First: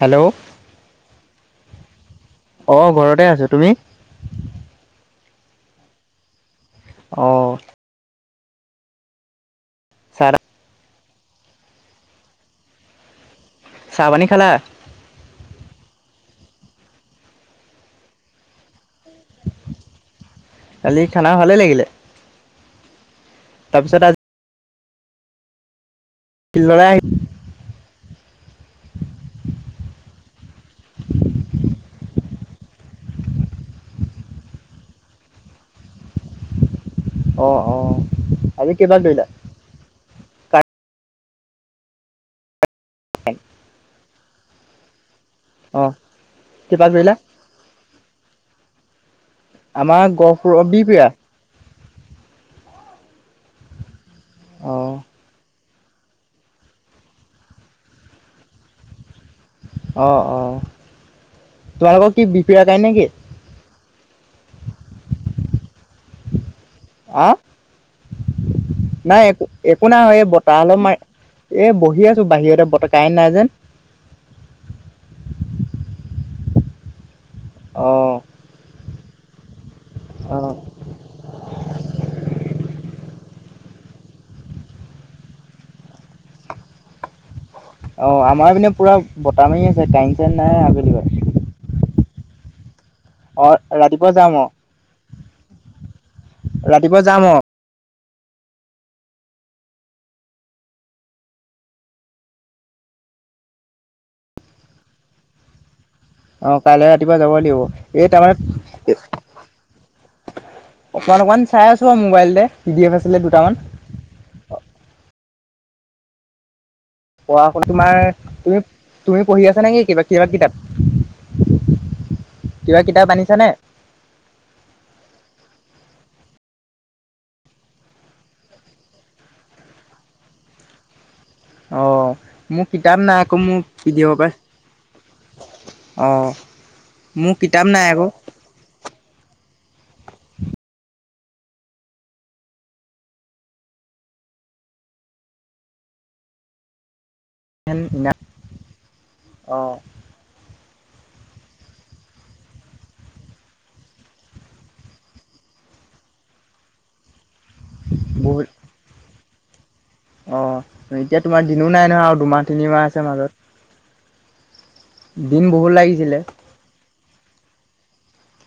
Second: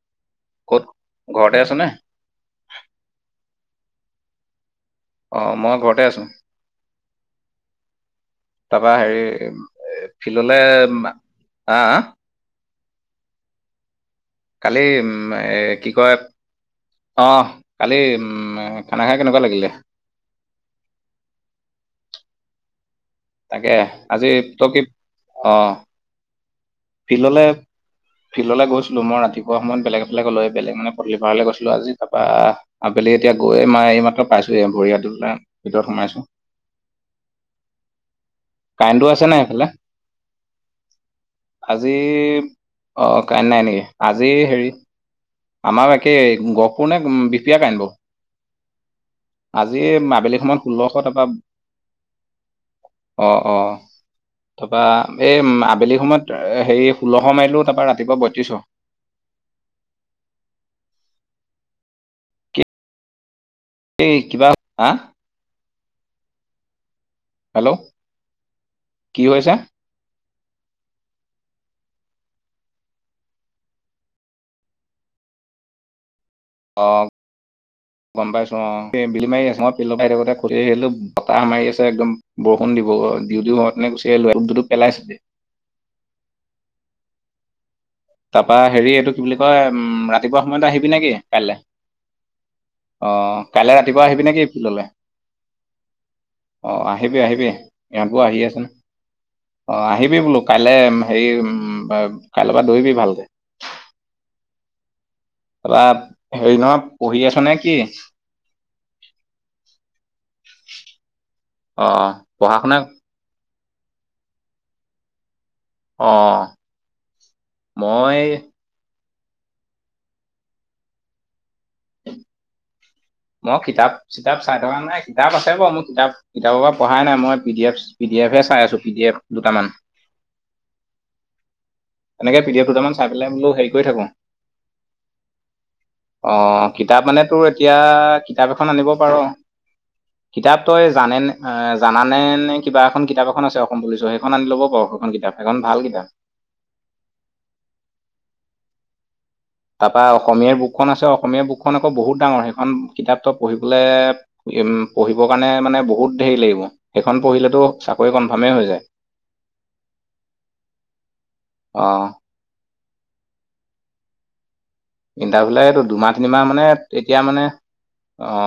Hello ক'ত- ঘৰতে আছ নে? অঁ ঘৰতে আছো তুমি? অঁ মই ঘৰতে আছোঁ। অঁ তাপা হেৰি- চাহ ফিল্ডলে- হা হা? চাহ-পানী খালা? কালি উম্ এ কি কয়- অ', কালি উম্ খানা খাই কেনেকুৱা লাগিলে? কালি খানা ভালেই লাগিলে? তাকে, আজি ত কি- অ'। ফিল্ডলে আহি- ফিল্ললে ফিল্ডলৈ গৈছিলো মই ৰাতিপুৱা সময়ত বেলেগ এফালে গলো এফালে মানে পদুলী পাৰলে গৈছিলো আজি তাপা- আবেলি এতিয়া গৈয়ে মাই এই মাত্ৰ পাইছো হে- ভৰি-হাত ধুই মিনে ভিতৰত সোমাইছো। অঁ অঁ, আজি কেইবাৰ ধইলা? অ খালে আজি- অ কাৰেণ্ট নাই নেকি? আজি হেৰি অ' আমাৰো একে, কেইপাক গহপুৰ নে দৌৰিলা বিফিয়াক আন'ব? আজি আমাৰ আবেলি গহপুৰ সময়ত ষোল্ল শ' বিহপুৰীয়া টকা অ' অ'। তাপা অ' এই আবেলি সময়ত হেৰি ষোল্ল শ' মাৰি দিলো তাপা ৰাতিপুৱা বত্ৰিশ শহ। অ' অ'। তোমালোকৰ কি বিপিয় কাইন নেকি? এই কিবা- হা? আ? হেল্ল' নাই কি একো হৈছে এক নাই এই বতাহ অলপ মা- এই বহি আছো বাহিৰতে বত কাইন নাই যে। অঁ অহ গম পাইছোঁ অঁ, এই বিলি মাৰি ন', ফিল্ডপা আহি থাকোঁতে অ' ঘূৰি আহিলো বতাহ মাৰি আছে একদম বৰষুণ দিব অ' দিওঁ-দিওঁ হওতেনে গুচি আহিলো এটোপ-দুটোপ পেলাইছে যে। অ' আমাৰ তাপা পিনে হেৰি পুৰা এইটো কি বুলি বতাহ মাৰি কয়- আছে উম্ কাৰেণ্ট চাৰেণ্ট ৰাতিপুৱা নাই সময়ত আবেলি আহিবি নেকি, কাইলে? অ' কাইলে ৰাতিপুৱা আহিবি নে কি ফিল্ডলে? অ' ৰাতিপুৱা আহিবি যাম অ' আহিবি, ইহঁতবোৰো আহি আছে না। অ আহিবি বোলো কাইলে হেৰি উম্ কাইল' পা দৌৰিবি ভালকে। তাপা অ' কাইলে ৰাতিপুৱা যাব লাগিব, [unintelligible] অকমান-অকমান চাই আছো অ আউ মোবাইলতে, পঢ়া পি শুনা ডি' এফ আছিলে দুটামান। অ্' পঢ়া হল তোমাৰ- তুমি তুমি পঢ়ি আছা নেকি কিবা কিতাপ কিতাপ? কিবা কিতাপ আনি- মই কিতাপ-চিতাপ চাই থকা নাই কিতাপ আছে বাৰু মোৰ কিতাপ কিতাপৰ পৰা পঢ়াই নাই মই P D F P D এফে চাই আছো পি ডি এফ দুটামান। অ এনেকে পি ডি মোৰ এফ' দুটামান কিতাপ চাই নাই পেলাই আকৌ বোলো মোৰ হেৰি কৰি পি ডি থাকোঁ। এফৰ পৰা অ কিতাপ মানে মোৰ তোৰ কিতাপ এতিয়া নাই আকৌ কিতাপ এখন আনিব পাৰো। [inaudible] কিতাপ তই জানেনে জানানে নে কিবা এখন কিতাপ এখন আছে অসম পুলিচৰ সেইখন আনি ল'ব পাৰো সেইখন কিতাপ। সেই খন ভাল কিতাপ। সেন [inaudible] অঁ বা অসম ইয়াৰ বুকখন আছে অসম ইয়াৰ বুকখন আকৌ বহুত ডাঙৰ সেইখন কিতাপটো পঢ়িবলে। উম পঢ়িবৰ কাৰণে মানে বহুত দেৰি লাগিব সেইখন পঢ়িলেতো চাকৰি বহুত কনফাৰ্মেই হৈ যায়। অ এতিয়া তোমাৰ দিনো অ নাই নহয় আৰু দুমাহ তিনিমাহ আছে মাজত। দিন ইণ্টাৰভিউ লে বহুত টো দুমাহ লাগিছিলে তিনিমাহ মানে এতিয়া মানে। অ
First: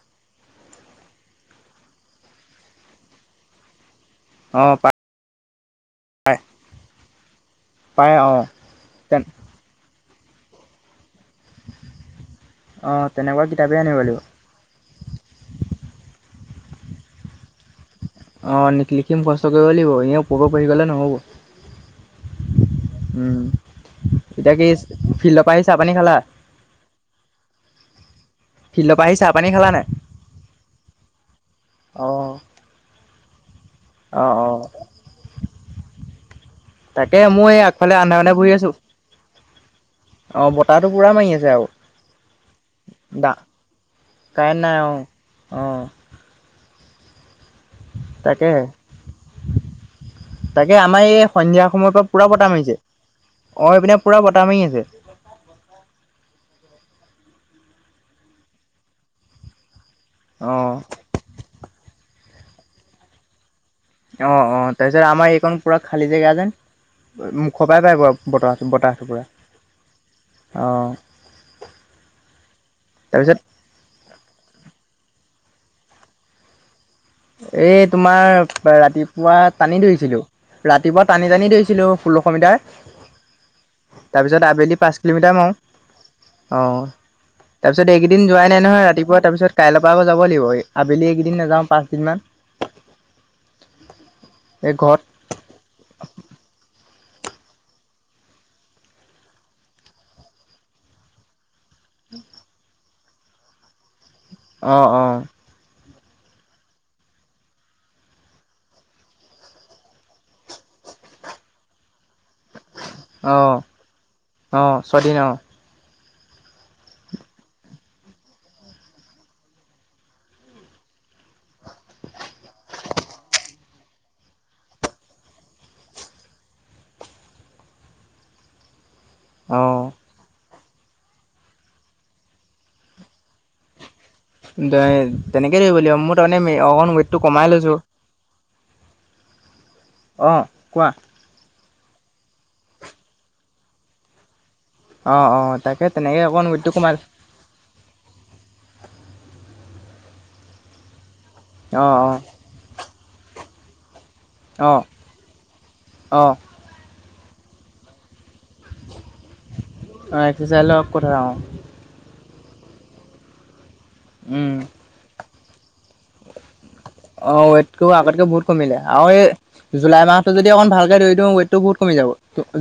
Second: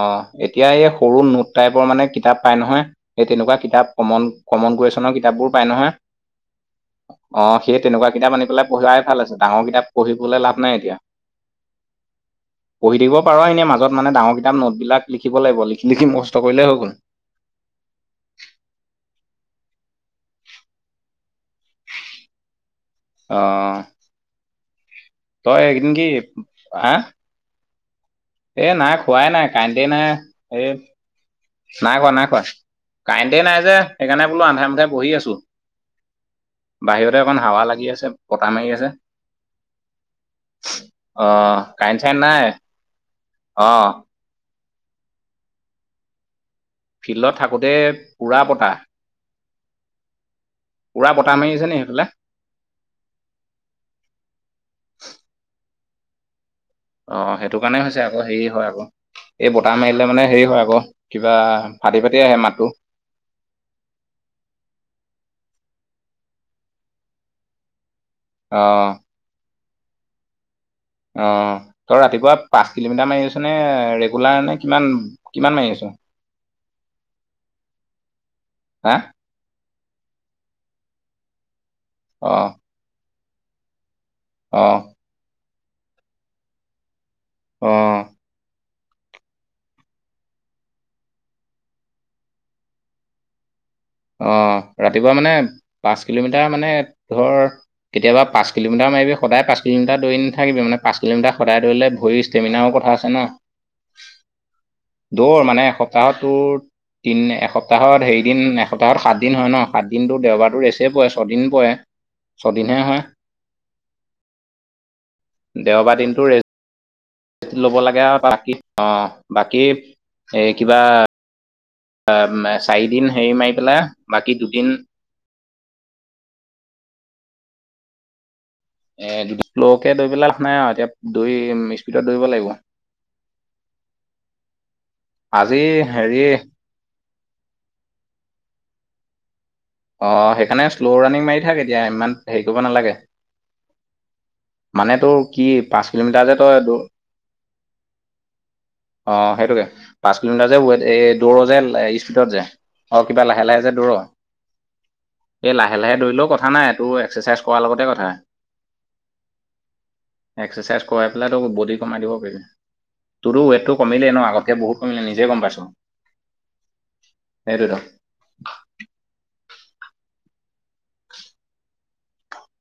এতিয়া এই সৰু নোট টাইপৰ মানে কিতাপ পাই নহয়। এই তেনেকুৱা কিতাপ কমন কমন কূৱেশচনৰ কিতাপবোৰ পায় নহয়। হয়। অ সেই তেনেকুৱা কিতাপ আনি পেলাই পঢ়াই ভাল আছে ডাঙৰ কিতাপ পঢ়িবলৈ লাভ নাই এতিয়া অ পঢ়ি দিব পাৰো তেনেকুৱা এনে কিতাপেই আনিব মাজত মানে লাগিব ডাঙৰ কিতাপ নোটবিলাক লিখিব লাগিব লিখি লিখি মুখস্থ কৰিলে হৈ গ'ল। অ লিখি লিখি মুখস্থ কৰিব লাগিব এনেও ওপৰে ওপৰে পঢ়ি গ'লেও নহ'ব। অ উম এতিয়া কি ফিল্ডৰ পৰা আহি চাহ পানী খালা। আ। এ ফিল্ডৰ নাই পৰা আহি চাহ খোৱাই পানী নাই খালা কাৰেন্টেই নাই এ। নাই খোৱা নাই অ'। খোৱা কাৰেণ্টে নাই যে সেইকাৰণে অ', বোলো অ', আন্ধাৰে মুন্ধাৰে বহি আছো। তাকে বাহিৰতে অকণ মই এই হাৱা লাগি আগফালে আছে আন্ধাৰে আন্ধাৰে বহি বতাহ মাৰি আছোঁ। আছে। অ', বতাহটো পুৰা মাৰি আছে অহ আৰু কাৰেন্ট চাৰেন্ট নাই অ। কাৰেন্ট নাই অ অ। ফিল্ডত থাকোতে। পুৰা তাকে বতাহ তাকে আমাৰ পুৰা এই বতাহ মাৰি সন্ধিয়া আছে নি সময়ৰ সেইফালে পৰা পূৰা বতাহ মাৰিছে। অঁ এইপিনে পুৰা বতাহ মাৰি আছে। অ সেইটো কাৰণে হৈছে আকৌ হেৰি হয় আকৌ এই বতাহ মাৰিলে মানে হেৰি হয় অ', আকৌ। কিবা ফাটি ফাটি আহে মাতটো। অ অ তাৰপিছত আমাৰ এইখন পুৰা খালী জেগা যে মুখৰ পৰাই পাই ব। অ বতাহ বতাহ [inaudible] পুৰা অ। অ তই ৰাতিপুৱা পাঁচ কিলোমিটাৰ মাৰি তাৰপিছত আছ নে ৰে। গুলাৰ নে কিমান কিমান মাৰি আছ। এই তোমাৰ হা ৰাতিপুৱা টানি ধৰিছিলো ৰাতিপুৱা টানি টানি দৰিছিলো। ষোল্লশ অ মিটাৰ তাৰপিছত অ আবেলি পাঁচ। কিলোমিটাৰ মাৰু অঁ তাৰপিছত অ এইকেইদিন। যোৱাই নাই নহয় ৰাতিপোৱা তাৰপিছত কাইৰ পৰা যাব লাগিব আবেলি কেইদিন নাওঁ পা। কিমা। অ ৰাতিপুৱা মানে পাঁচ কিলোমিটাৰ মানে ধৰ। কেতিয়াবা পাচ কিলোমিতাৰ মাৰিবি সদায় পাচ কিলোমিাৰ দৰি নেথাকিব ম। পাঁচ কিলোমিটাৰ সদায় ধৰিলে ভৰিৰ ষ্টেমিনাও কথা আছে ন। অঁ অঁ দৌৰ মানে এসপ। প্তাহট তোৰ দিন এসপ্তাহত হেৰি দিন। সপ্তাহত সাতদিন হয় ন সাতদিনটো দেওবাৰটো ৰেচেই পৰে ছদিন পৰে ছদিনহে হয়। অ অ ছদিন অ। দেওবাৰ দিনটো ৰেচ ল'ব লাগে আৰু বাকী, অ' বাকী, এই কিবা অ' মে চাৰিদিন হেৰি মাৰি পেলাই বাকী দুদিন এ [unintelligible] স্ল' অঁ দৌৰি পেলাই লাভ নাই আৰু এতিয়া দৌৰি, স্পীডত দৌৰিব লাগিব আজি তেনেকে দৌৰিব লাগিব, মোৰ হেৰি তাৰমানে অকণমান ৱেইটো কমাই লৈছো অ' অঁ সেইকাৰণে কোৱা স্ল' ৰাণিং মাৰি থাক এতিয়া। ইমান হেৰি কৰিব নালাগে মানে তোৰ অঁ অঁ কি তাকে পাঁচ তেনেকৈ কিলোমিটাৰ যে অকণ তই ৱেইটটো দৌ কমাই অ' সেইটোকে পাঁচ কিলোমিটাৰ যে ৱেইট এই দৌৰ যে অঁ অঁ স্পীডত যে, আৰু কিবা লাহে লাহে যে দৌৰ অ' এই লাহে লাহে দৌৰিলেও কথা নাই এইটো এক্সাৰচাইজ কৰাৰ লগতে কথা অঁ লগ এক্সাৰচাইজ কথা কৰাই অঁ পেলাইতো বডি কমাই দিব পাৰিবি। তোৰো ৱেটটো কমিলে ন আগতকে বহুত কমিলে নিজে গম পাইছ অ' ৱেটটো আগতকে বহুত কমিলে আৰু এই জুলাই মাহটো যদি অকণমান ভালকৈ দৌৰি দিওঁ, ৱেইটটো বহুত কমি যাব।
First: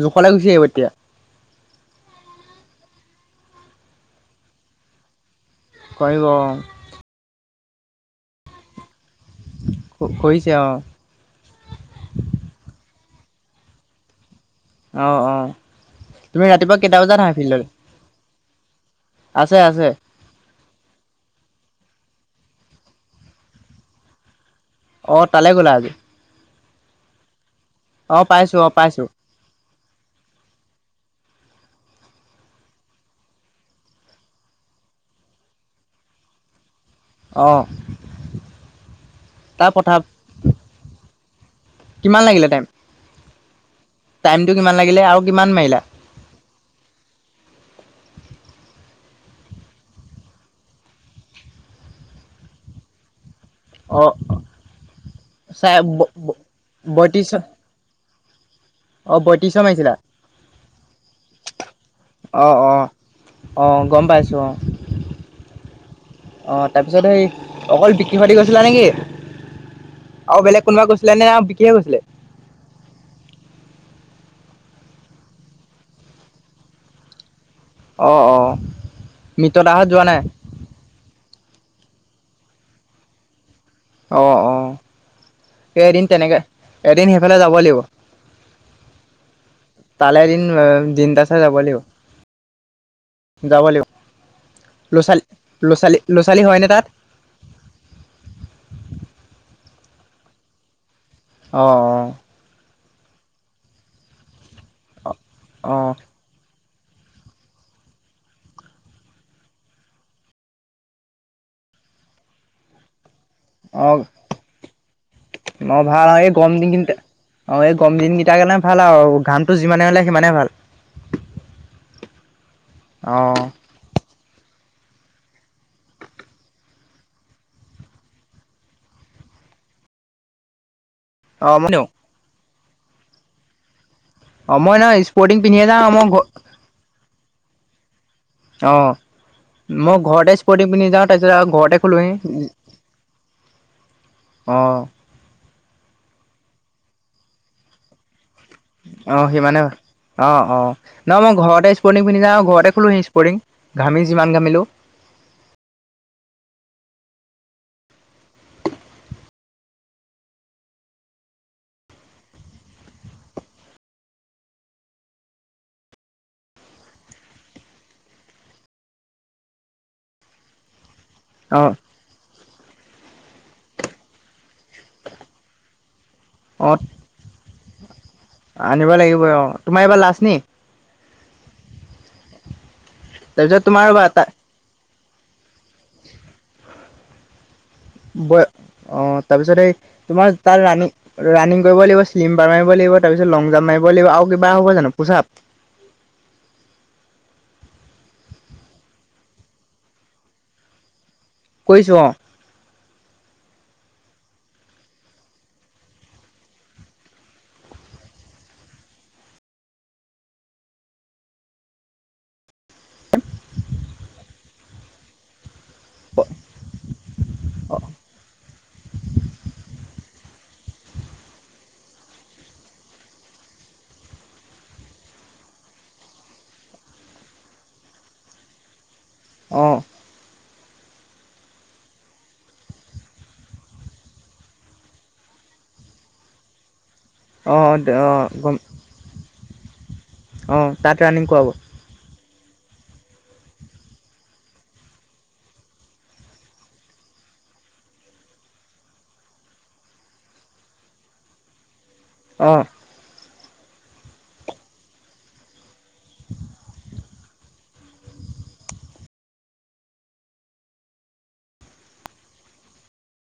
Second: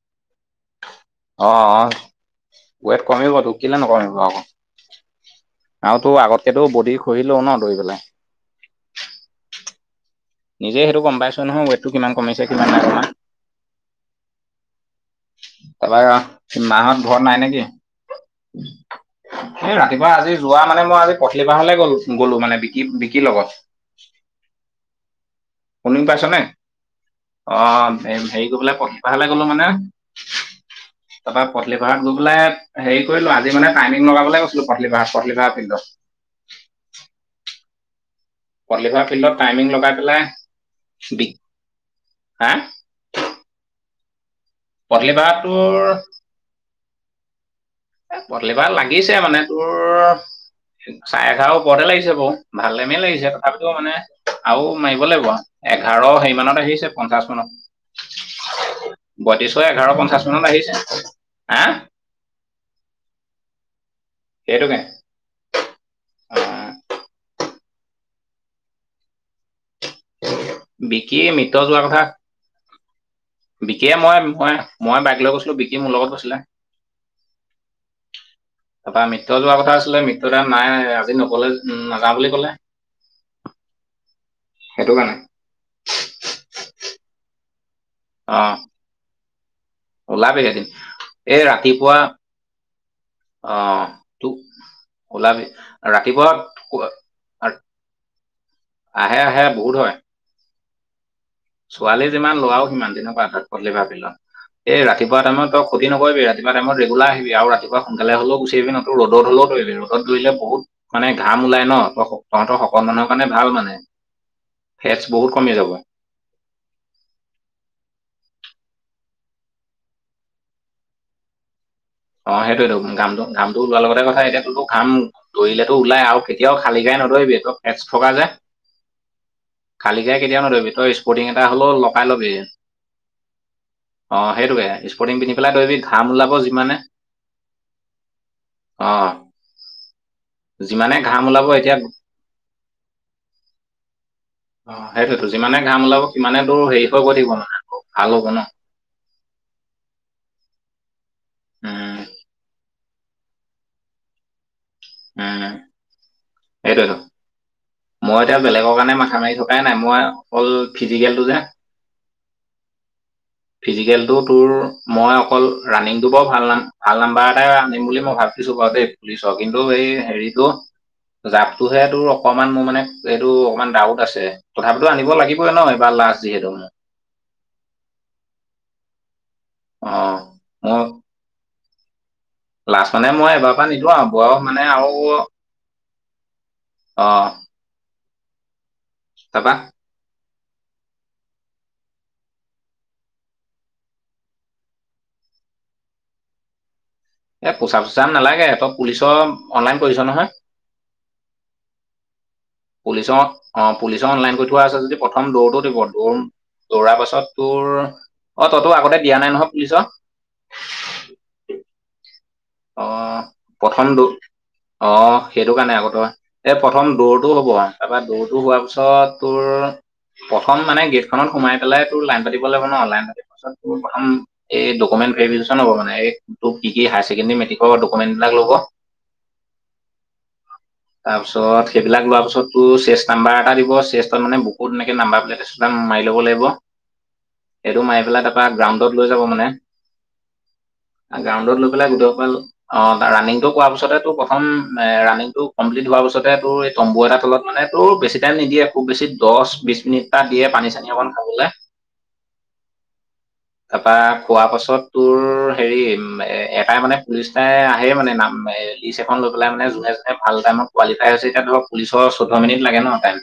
জোখলে গুচি আহিব তেতিয়া। অ' অ' ৱেট কমিবতো কিলে নকমিব আকৌ। আৰু তোৰ কমিব অঁ আগতকেতো বডি [unintelligible] ন দৌৰি পেলাই [unintelligible] নিজেই সেইটো গম পাইছো নহয় ৱেটটো কিমান কমিছে কিমান নাই কমা অ' অ' তাৰপা মাহত ঘৰত নাই নেকি? আছে এই আছে। ৰাতিপুৱা আজি যোৱা মানে মই আজি পথলিবাৰলৈ গ'লো-গ'লো মানে বিকি-বিকিৰ লগত অ তালৈ গ'লা আজি? শুনি পাইছ নে? অ' হেৰি পাইছো অ কৰিবলে পাইছো। কিবাহে লাগে গলো মানে তাৰপা পথলিপাৰাত গৈ পেলাই হেৰি কৰিলো, আজিমানে টাইমিং লগাবলৈ গৈছিলো পথলিপাৰা-পথলিপাৰা ফিল্ডত অ' পথলিপাৰা ফিল্ডত তাৰ টাইমিং পঠা লগাই পেলাই, বি কিমান লাগিলে হা টাইম টাইমটো কিমান লাগিলে পথলি আৰু পাহাৰ কিমান তোৰ মাৰিলা? এ পথলিপাৰাত লাগিছে মানে তোৰ চাৰে এঘাৰৰ ওপৰতে লাগিছে বাৰু, ভাল টাইমেই লাগিছে তথাপিতো মানে অ আৰু মাৰিব লাগিব চাই এঘাৰ হেৰিমানত আহিছে বত্ৰিশ পঞ্চাশ মানত অ বয়ত্ৰিশ বত্ৰিশ এঘাৰ মাৰিছিলা? পঞ্চাশ মানত আহিছে। হা' অ' অ', অ' গম পাইছো অ। সেইটোকে অ' তাৰ পিছত সেই অকল বিকিসৈতে গৈছিলা নেকি? আৰু বেলেগ কোনোবা বিকি গৈছিলে নে মিত্ৰ বিকিহে যোৱাৰ কথা গৈছিলে? বিকিয়ে মই-মই, মই বাইক লৈ গৈছিলো বিকি মোৰ লগত গৈছিলে অ অ তাৰপৰা মৃত জোৱা মিত্ৰ কথা দাহত আছিলে, যোৱা নাই? মৃতৰাম নাই আজি নগলে। নাযায় বুলি ক'লে অ' অ'। সেইটো কাৰণে এই এদিন তেনেকে, এদিন সেইফালে যাব লাগিব অ' তালে এদিন, দিনটা চাই এই যাব লাগিব ৰাতিপুৱা অ যাব লাগিব। তোক ল' ছোৱালী, ওলাবি ল'ৰা ছোৱালী, ল'ৰা ৰাতিপুৱা ছোৱালী হয়নে তাত আহে আহে বহুত হয় ছোৱালী অ', যিমান লৰাও সিমান দিনৰ পৰা আধাত পাত ভাবি লয় এই ৰাতিপুৱা টাইমত তই ক্ষতি অ', নকৰিবি ৰা। তিপোৱা টাইম ৰেগুলাৰ আহিবি পুৱা সোনকালে হলেও গুচি আহিবি ৰদ হলেও আহি ৰদত দৰিলে বহুত। মানে ঘাম ওলাই ন ত তহঁতৰ সকত মানুহ। মানে ভাল মানে অ', অ', ফেটচ বহুত কমি যাব। গম দিন কেইটা অ এই গম দিন কেইটাৰ কাৰণে ভাল আৰু ঘামটো যিমানে ওলাই সিমানে ভাল। অ সেইটোয়েতো ঘামটো অ', ঘামটো লোৱাৰ লগতে কথা এতিয়া তটো ঘাম। দৰিলেতো ওলাই আৰু কেতিয়াও খালি গাই নদৰিবি ত এচ থকা যে। খালি গাই কেতিয়াও নধৰিবি তই স্পৰ্টিং এটা অ', মই হ'লেও লগাই লবি। অ সেইটোকে মই ন স্পৰ্টিং পিন্ধি পেলাই পিন্ধিয়ে দৈবি যাওঁ মই ঘ ঘাম ওলাব যিমানে। অ অঁ মই ঘৰতে স্পৰ্টিং পিনন্ধি যিমানে যাওঁ ঘাম তাৰপিছত ওলাব আৰু এতিয়া ঘৰতে খোলোঁহি। অ সেইটোতো যিমানে ঘাম ওলাব সিমানে দূৰ হেৰি হৈ গৈ ঠাকিব মানে আকৌ ভাল হ'ব ন। অ সিমানে অ অ ন মই ঘৰতে উম স্পুৰ্টং পিন্ধি যাওঁ ঘৰতে। খোলো ইস্পৰ্তিং ঘামি যিমান ঘামিলোঁ। উম সেইটোৱেটো। মই এতিয়া বেলেগৰ কাৰণে মাথা মাৰি থকাই নাই মই অকল ফিজিকেলটো যে। [unintelligible] ফিজিকেলটো তোৰ মই অকল ৰাণিংটো বৰ ভাল নাম ভাল নাম্বাৰ এটাই আনিম বুলি মই ভাব। বিছো বাও দেই পুলিছ কিন্তু এই হেৰিতটো অ', জাপটোহে তোৰ। অকণমান মোৰ মানে এইটো অকণমান ডাউট আছে তথাপিতো আনিব লাগিবই ন এইবাৰ লাষ্ট যিহেতু। অ', আনিব লাগিব অ তোমাৰ এইবাৰ লাষ্ট নি। অ। লাষ্ট মানে মই এবাৰ তাৰপিছত পৰা তোমাৰ নিদিওঁ ৰ'বা আৰু তা বয়স মানে আও। অঁ। বয় অ তাৰপিছত এই তোমাৰ তাৰ ৰাণী। ৰানিং কৰিব লাগিব চিম্বাৰ মাৰিব লাগিব তাৰিছত লং জাম মাৰিব লাগিব আৰু কিবা হ'ব জানো পোচাপ। এ পোচাক চোচাক নালাগে তই পুলিচৰ অনলাইন কৰিছ নহয়। কৰিছোঁ অঁ। পুলিচ অ পুলিচ অনলাইন কৰি থোৱা আছে যদি প্ৰথম দৌৰটো দিব দৌৰ। দৌৰাৰ পাছত তোৰ অ ততো আগতে দিয়া নাই নহয় পুলিচ। অ। খন্দো অ। সেইটো কাৰণে আগ তই এই প্ৰথম দৌৰটো হ'ব তাৰপৰা দৌৰটো হোৱাৰ পিছত তোৰ। প্ৰথম মানে গেটখনত তোমাৰ সোমাই পেলাই টোৰ লাইন পাতিব লাগিব ন লাইন পাতিবলে কোনো অনলা। উম [inaudible] এ ভেৰিকেছন হব মানে তোক কি কি খাই। সেই খিনি মেটিকৰ ডকুমেণ্টবিলাক লব। অঁ। [unintelligible] তাৰ পিছত সেবিক লোৱাৰ পাছত তোৰ চেষ্ট নাম্বাৰ এটা দিব চেষ্টত মানে বুত এনেকে নাম্বাৰ প্লেট। তাম মাৰি ল'ব লাগিব অ' সেইটো মাৰি পেলাই অ' গম তাৰ গ্ৰাউন। তত লৈ যাব মানে অ' তাত ৰানিং কৰাব। গ্ৰাউণ্ডত লৈ পেলাই গোটেই সকল। অ ৰাণনিংটো কৰোৱাৰ পিছতে তোৰ প্ৰথম ৰাণিংটো কমপ্লিট হোৱাৰ পিছতে তোৰ। তম্বু এটা তলত মানে তো বেছি টাইম নিদিয়ে খুব বেছি দহ বিশ মিনিটটা দিয়ে পানী চানী অকমান খা। [unintelligible] অ। তাপা খোৱা পাছত তোৰ হেৰি এ এ। লুষ্টাই আহে মানে, নাম লিষ্ট এখন লৈ পেলাই মানে যোনে, যোনে, ভাল টাইমত কোৱালিফাই হৈছে, এতিয়া ধৰক পুলিচৰ চৈধ্য মিনিট লাগে ন, টাইম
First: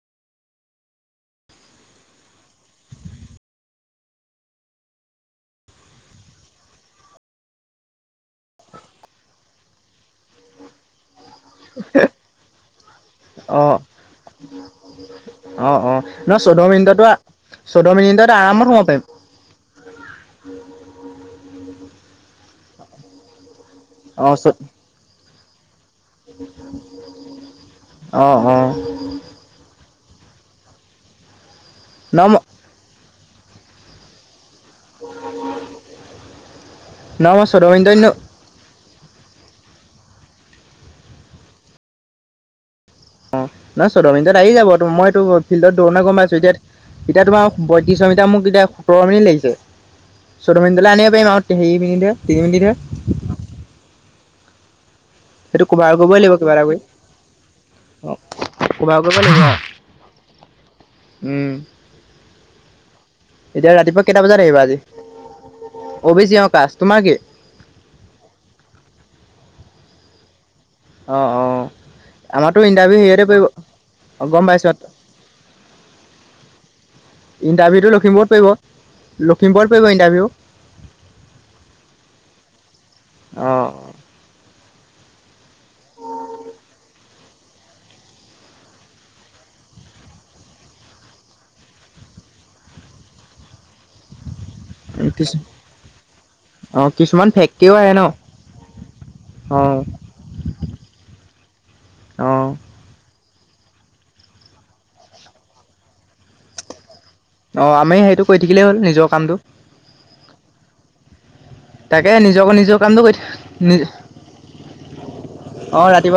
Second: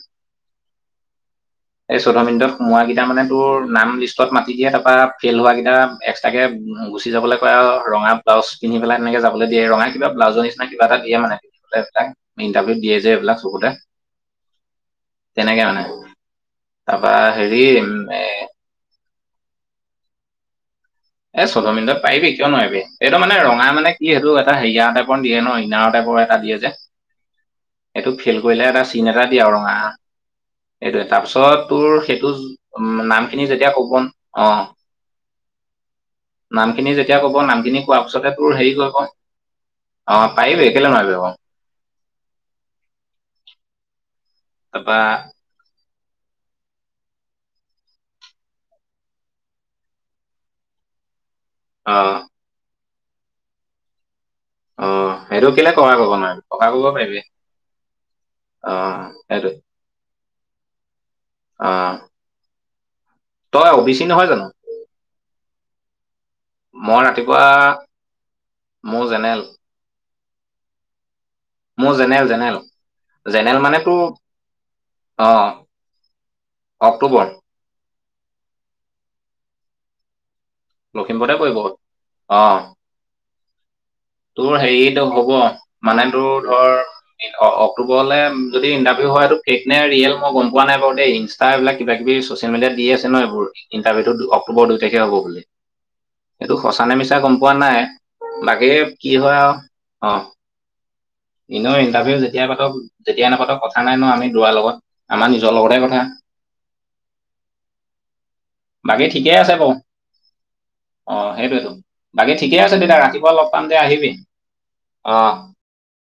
এই চৈধ্য মিনিটত সোমোৱ কেইটা মানে তোৰ, নাম লিষ্টত মাতি দিয়ে, তাৰপৰা ফেইল হোৱা কেইটা এক্সট্ৰাকৈ গুচি যাবলৈ কয়, আৰু ৰঙা চ, পিধি পিন্ধি পালে, এনে যাব দিয়ে, ৰঙা কিবা, বোল্লাওচ নিচিনা কিবা এটা দিয় মানে, পি, তাক পি [inaudible] যে, এইবিলাক বহুতে অ' অ, অ, ন, চৈধ্য মিনিটো, তাৰপা হেৰি চৈধ্য উম, এ মিনিটত, আৰামত সোমব পাৰিম। এ, চৈধ্য মিনিটত পাৰিবি কিয় নোৱাৰিবি, এইটো মানে ৰঙা মানে কি এইটো অ' চ এটা হেৰিয়াাৰ কটাইপৰ দিয়ে ন, ইনাৰ [inaudible] সেইটো ফিল অ' অ' কৰিলেহে তা টিন এটা দে আৰু ৰঙা, সেইটোৱে তাৰপিছত তোৰ নহয় সেইটো মই উম, নামখিনি যেতিয়া ক'ব অ, [unintelligible] নাম খিনি যেতিয়া কব, নহয় মই নাম চৈধ্য খিনি মিনিটত কোৱাৰ এনেও পিছতে তোৰ হেৰি কৰিব, অ, পাৰিবি কেলে নোৱাৰিবি আকৌ। অ, নহয় চৈধ্য মিনিটত আহি যাব, তাৰপা মইতো ফিল্ডত দৌনে গম পাইছো, এতিয়া, এতিয়া তোমাৰ পয়ত্ৰিশ মিটাৰ মোক এতিয়া, সোতৰ মিনিট লাগিছে। চৈধ্য মিনিটলৈ আনিব পাৰিম আৰু হেই অ মিনিটেহে তিনি মিনিট হে। অ, সেইটো কেলে কভাৰ কৰিব কৰিবই লাগিব নোৱাৰিবি, কিবা এটা কভাৰ কৰি কৰিব পাৰিবি। অ, অ ক'বা কৰিব সেইটোৱে নাযায়। উম, অ তই এতিয়া অ বি ৰাতিপুৱা চি কেইটা নহয় বজাত জানো আহিবা আজি? [inaudible] মই কি ৰাতিপুৱা, মোৰ জেনেৰেল। অ, অ, মোৰ জেনেৰেল জেনেৰেল, আমাৰতো ইণ্টাৰভিউ হেৰিয়তে পৰিব জেনেৰেল মানেতো, অ গম পাইছো অ। অক্টোবৰ। ইণ্টাৰভিউটো লখিমপুৰত পৰিব, লখিমপুৰত পৰিব ইণ্টাৰভিউ। লখিমপুৰতে পৰিব অ, অ, তোৰ হেৰিতো হ'ব, মানে তোৰ ধৰ অক্টোবৰলে যদি ইণ্টাৰভিউ হয়টো ফেক নে, ৰিয়েল মই গম পোৱা নাই বাৰু দেই। তাই এইবিলাক কিবা, কিবি ছচিয়েল মডিয়াত দি আছে ন, এইবোৰ ইটাৰভিও টো অক্টোবৰ দুই তাৰিখে হ'ব কিছু বুলি, এইটো অ সঁচানে মিছা কিছুমান গম পোৱা ফেক্টৰীও নাই, আহে ন বাকী কি হয়, অ আৰু অ, এনেও ইণ্টাৰভিউ অ যেতিয়া পাতক, যেতিয়া নাপাতক কথা নাই ন, আমি দৌৰা লগত, আমাৰ নিজৰ লগতহে কথা। [unintelligible] অ, আমি সেইটো কৰি থাকিলেই হ'ল, বাকী নিজৰ ঠিকেই কামটো। আছে বাৰু অ, সেইটোতো তাকে বাকী নিজক ঠিকে আছে নিজৰ দে, কামটো কৰি থাক। ৰাতিপুৱা লগ পাম দে, আহিবি। অ, অ, ৰাতিপুৱা